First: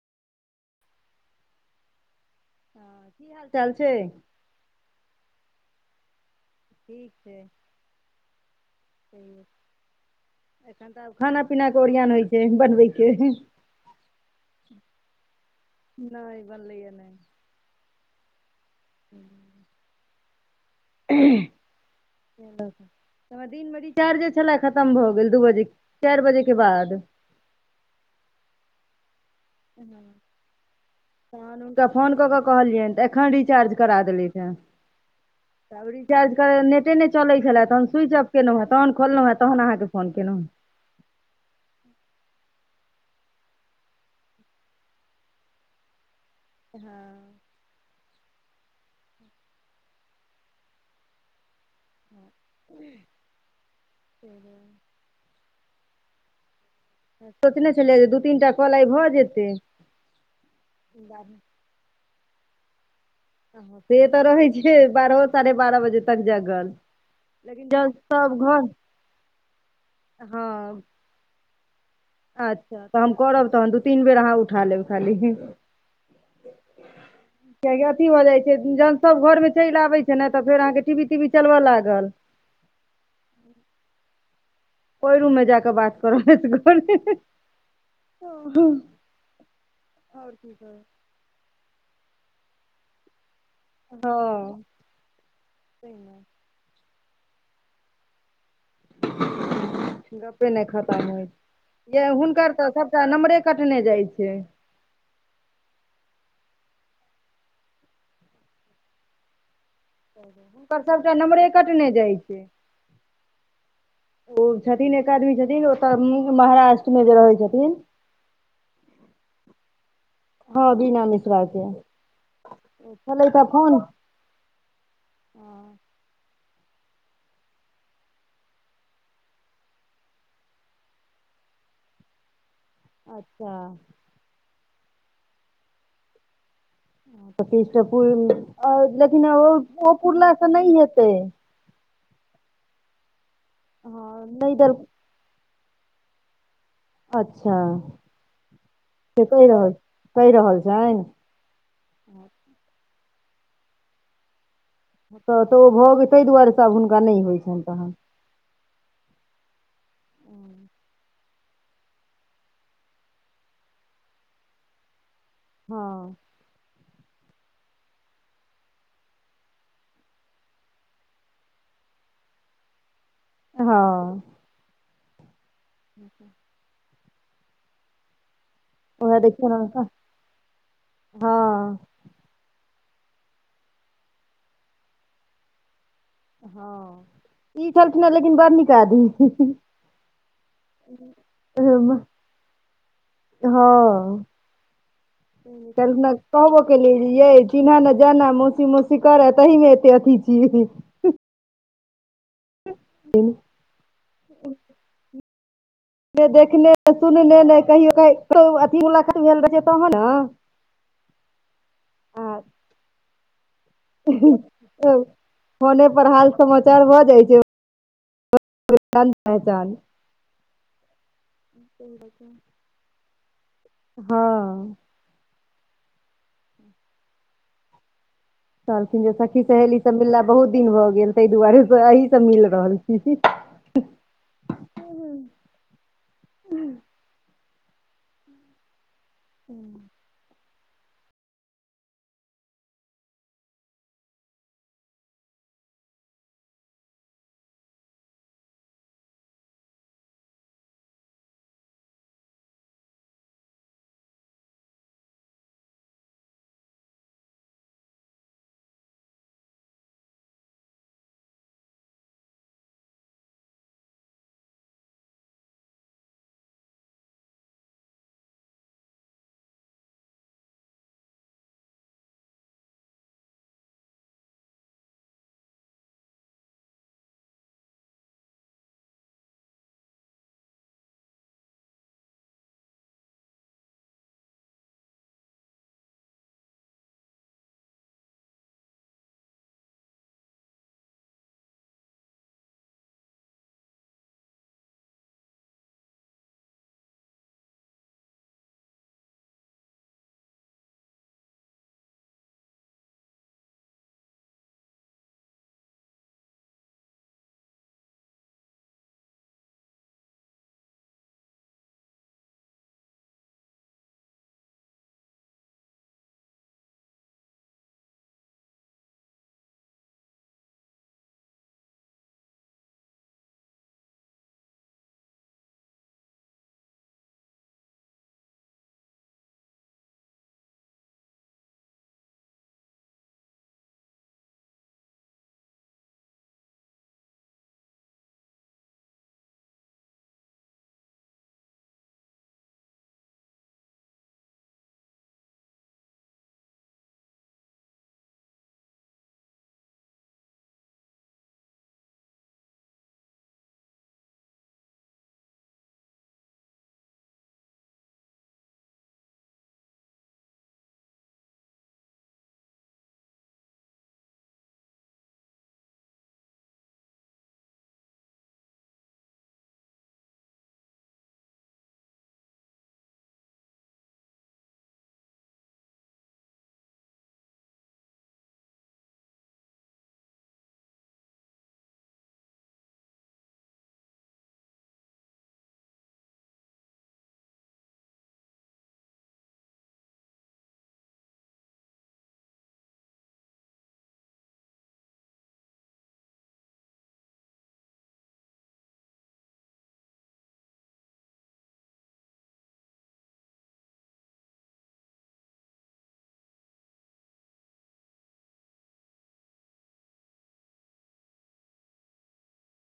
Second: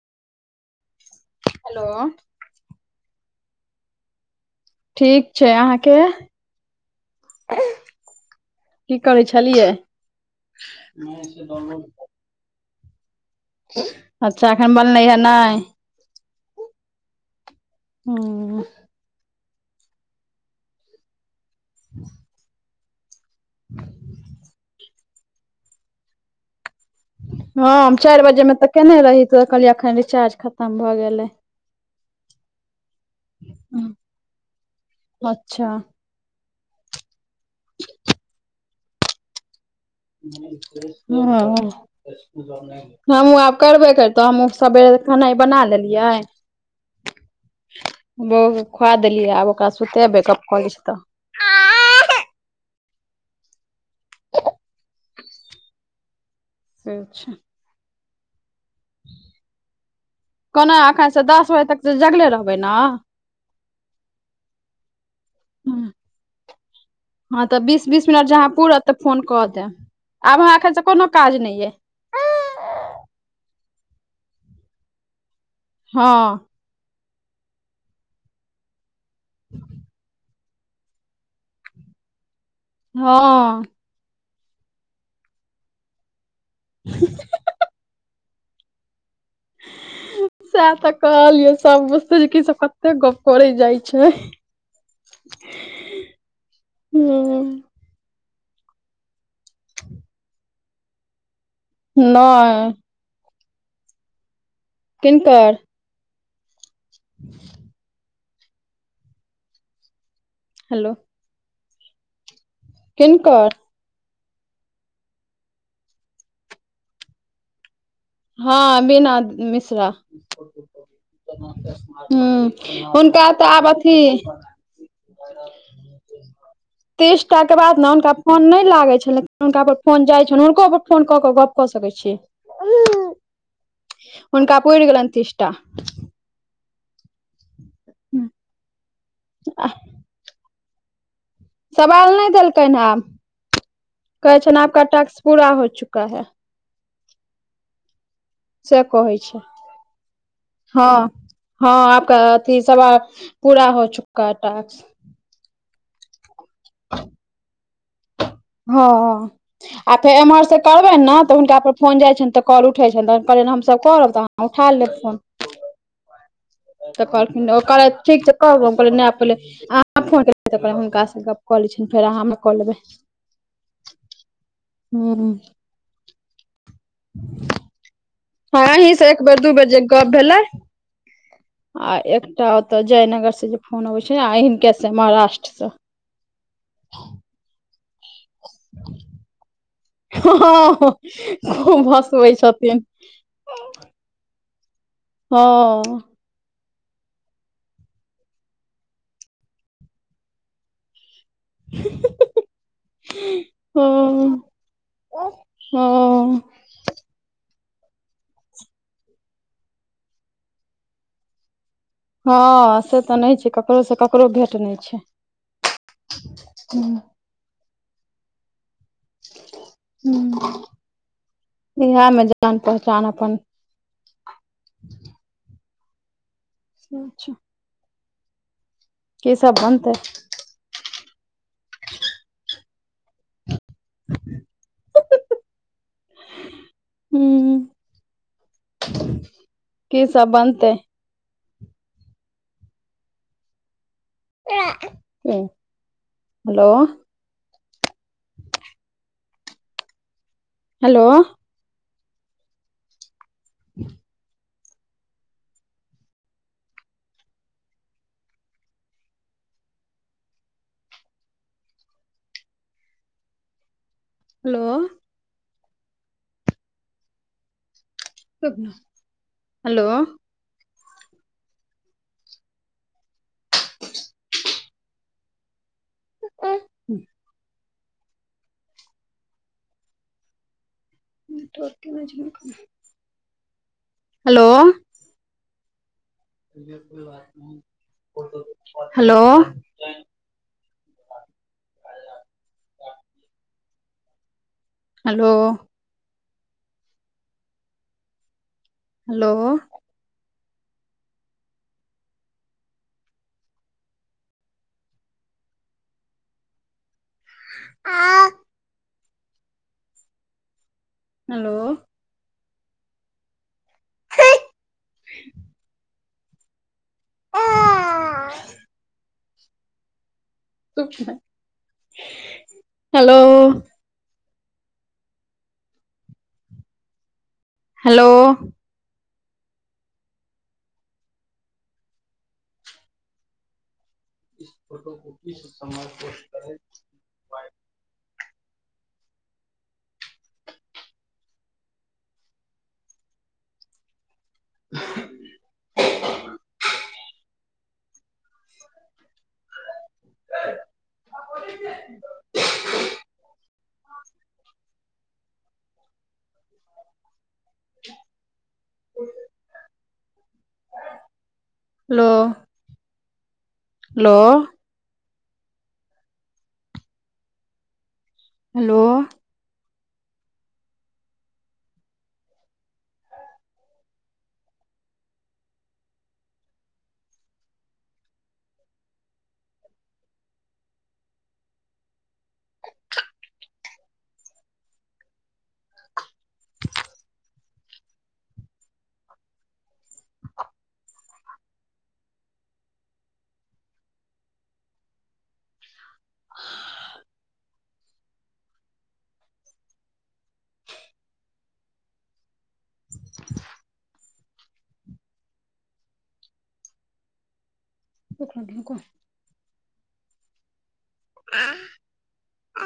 Hello. हँ की हाल चाल छै? ठीक छै। अहाँके? ठीक छै। की करै छलियै एखन तऽ आब खाना पीना के ओरियन होइ छ। एक बार देखे। अच्छा। एखन बनलै हे नय? नहि बनलैया नहि ओ। [inaudible] दिन में रिचार्जे छलय खतम भऽ गेल दू बजे। चैर बजे के बाद। हँ हम चैर बजे में तऽ केने रहि। तहन हुनका फोन कऽ कऽ कहलियेन, तऽ एखन रिचार्ज करा देली। अच्छा। अच्छा। चार्ज कर नेटे नै चलै छले, तहन स्विच ऑफ केलहुँ हे तहन खोलउहे तहन आहा [unintelligible] हमहूँ आब करबे कैरतो, हमहु सबेरे खेनाय बना लेलियै हां बहु खुआ देलियै, आब ओकरा सुतेबै गप क लै छी तऽ। [unintelligible] से छै सोचने छलियै जे दू तीन टा कॉल आय भऽ जेतै। कोना एखन से दस बजे तक जगले रहबै न। से तऽ रहै छै, बारहो साढ़े बारह बजे तक जगल। ह तऽ लेकिन बीस जहन - बीस मिनट सब जहाँ घर पूरत त फोन क देब, आब हमरा अखैन हँ स कोनो काज नै ये। अच्छा। तऽ हम करब तहन दू - तीन बेर अहाँ उठा लेब खाली। हँ। कियेकि अथी भऽ जाइ छै, जहन सब घरमे चैल आबै छै ने त फेर आहाँके टीवी - तीबि चलबऽ लागल। हँ। ओय रू मे जाकऽ बात कर [unintelligible] सेह तऽ कहलियो सब बुझतै जे किसब कते गप करै जाइ। छै हँ। [unintelligible] गप्पे नै खतम होए, यै हुनकर नहि तऽ सब नमरे कटने जाइ छै। किनकर? [inaudible] हुनकर हेलो सबटा नमरे कटने जाइ छै। किनकर? ओ छथिन एक आदमी छथिन, ओतऽ महाराष्ट्र मे जे रहै छथिन। हाँ बीना मिश्रा। हँ बीना मिश्रा के हु, हुनका छलैथ हे तऽ आब फोन अथी [unintelligible] तीसटा के बाद न हुनका फोन नै लागै छलै, हुनका पर फोन जाइ छैन, हुनको पर फोन कऽ क गप कऽ सकै छी। अच्छा! हुनका पुर गेलन तीसटा। [unintelligible] त लेकिन ओ पुरलास से नहि हेतै। सवाल नहि देलकै ह, आब हँ कहे छ नहि ने देल आपका टक्क पूरा हो चुका है। अच्छा! कहै से छै कहि रहल कहि रहल छैन? हँ हँ, आपक अथी सवाल पूरा हो चुकका टास्क। ओ तऽ तऽ ओ भऽ गेल, ताहि दुआरे से आब हुनका नहि होइत छनि तखन। हँ। आ फेर एम्हर से करबे ने तऽ, हुनका पर फोन जाइ छैन त कॉल उठे छैन, तन कहले हम करब तह उठा लेथिन। हँ। तऽ ओ कहलखिन ठीक छै करु, हम कहलिये न पलै अहाँ फोन करबै त, हुनकाँ कऽ लै छियनि, फेर अहाँमे कऽ लेबै। हँ। हू। ठ ह [inaudible] [inaudible] अही से उएह एक बेर देखियौ दू ने बेर हुनका जे गप भेलै, हँ आ एक तअ ओतऽ जयनगर से जे फोन अबे छै, आ हिनके से महाराष्ट्र से। हँ। ई चलठना लेकिन बर न कह दी। [unintelligible] वै सब के। हँ। ह हँ तेलकन। कहबो केलि, ये चिन्ह न जाना, मौसी -मौसी करै, सही मे एते अथी छिय। ह। तन। [inaudible] हू हँ। देखने ने सुनने, ने कहियो क अथीबला मुलाकत भेल रह छै, तहन ने। आ हँ से तऽ नहि छै, ककरोसँ ककरो भेट नहि छै। फोने पर हाल समाचार भऽ जाइ छै, [unintelligible] पहचान ह इहमे जान पहचान अपन। हँ। से छै। कहलखिन जे! सखी सहेली सब सँ मिलना बहुत दिन भऽ गेल, ताहि दुआरे से एही सब मिल रहल छी। [inaudible] हू। हू। की सब बनतै? ह हेलो। हेलो। ह। Hello. Hello. [unintelligible] [unintelligible] [unintelligible] Hello. [unintelligible] Hello. Hello. Hello. [unintelligible] Hello. [unintelligible] [unintelligible] Hello. Hello. [unintelligible] [unintelligible] [unintelligible] [unintelligible] Hello. Hello. Hello. [inaudible] [unintelligible] [unintelligible] [unintelligible] [unintelligible]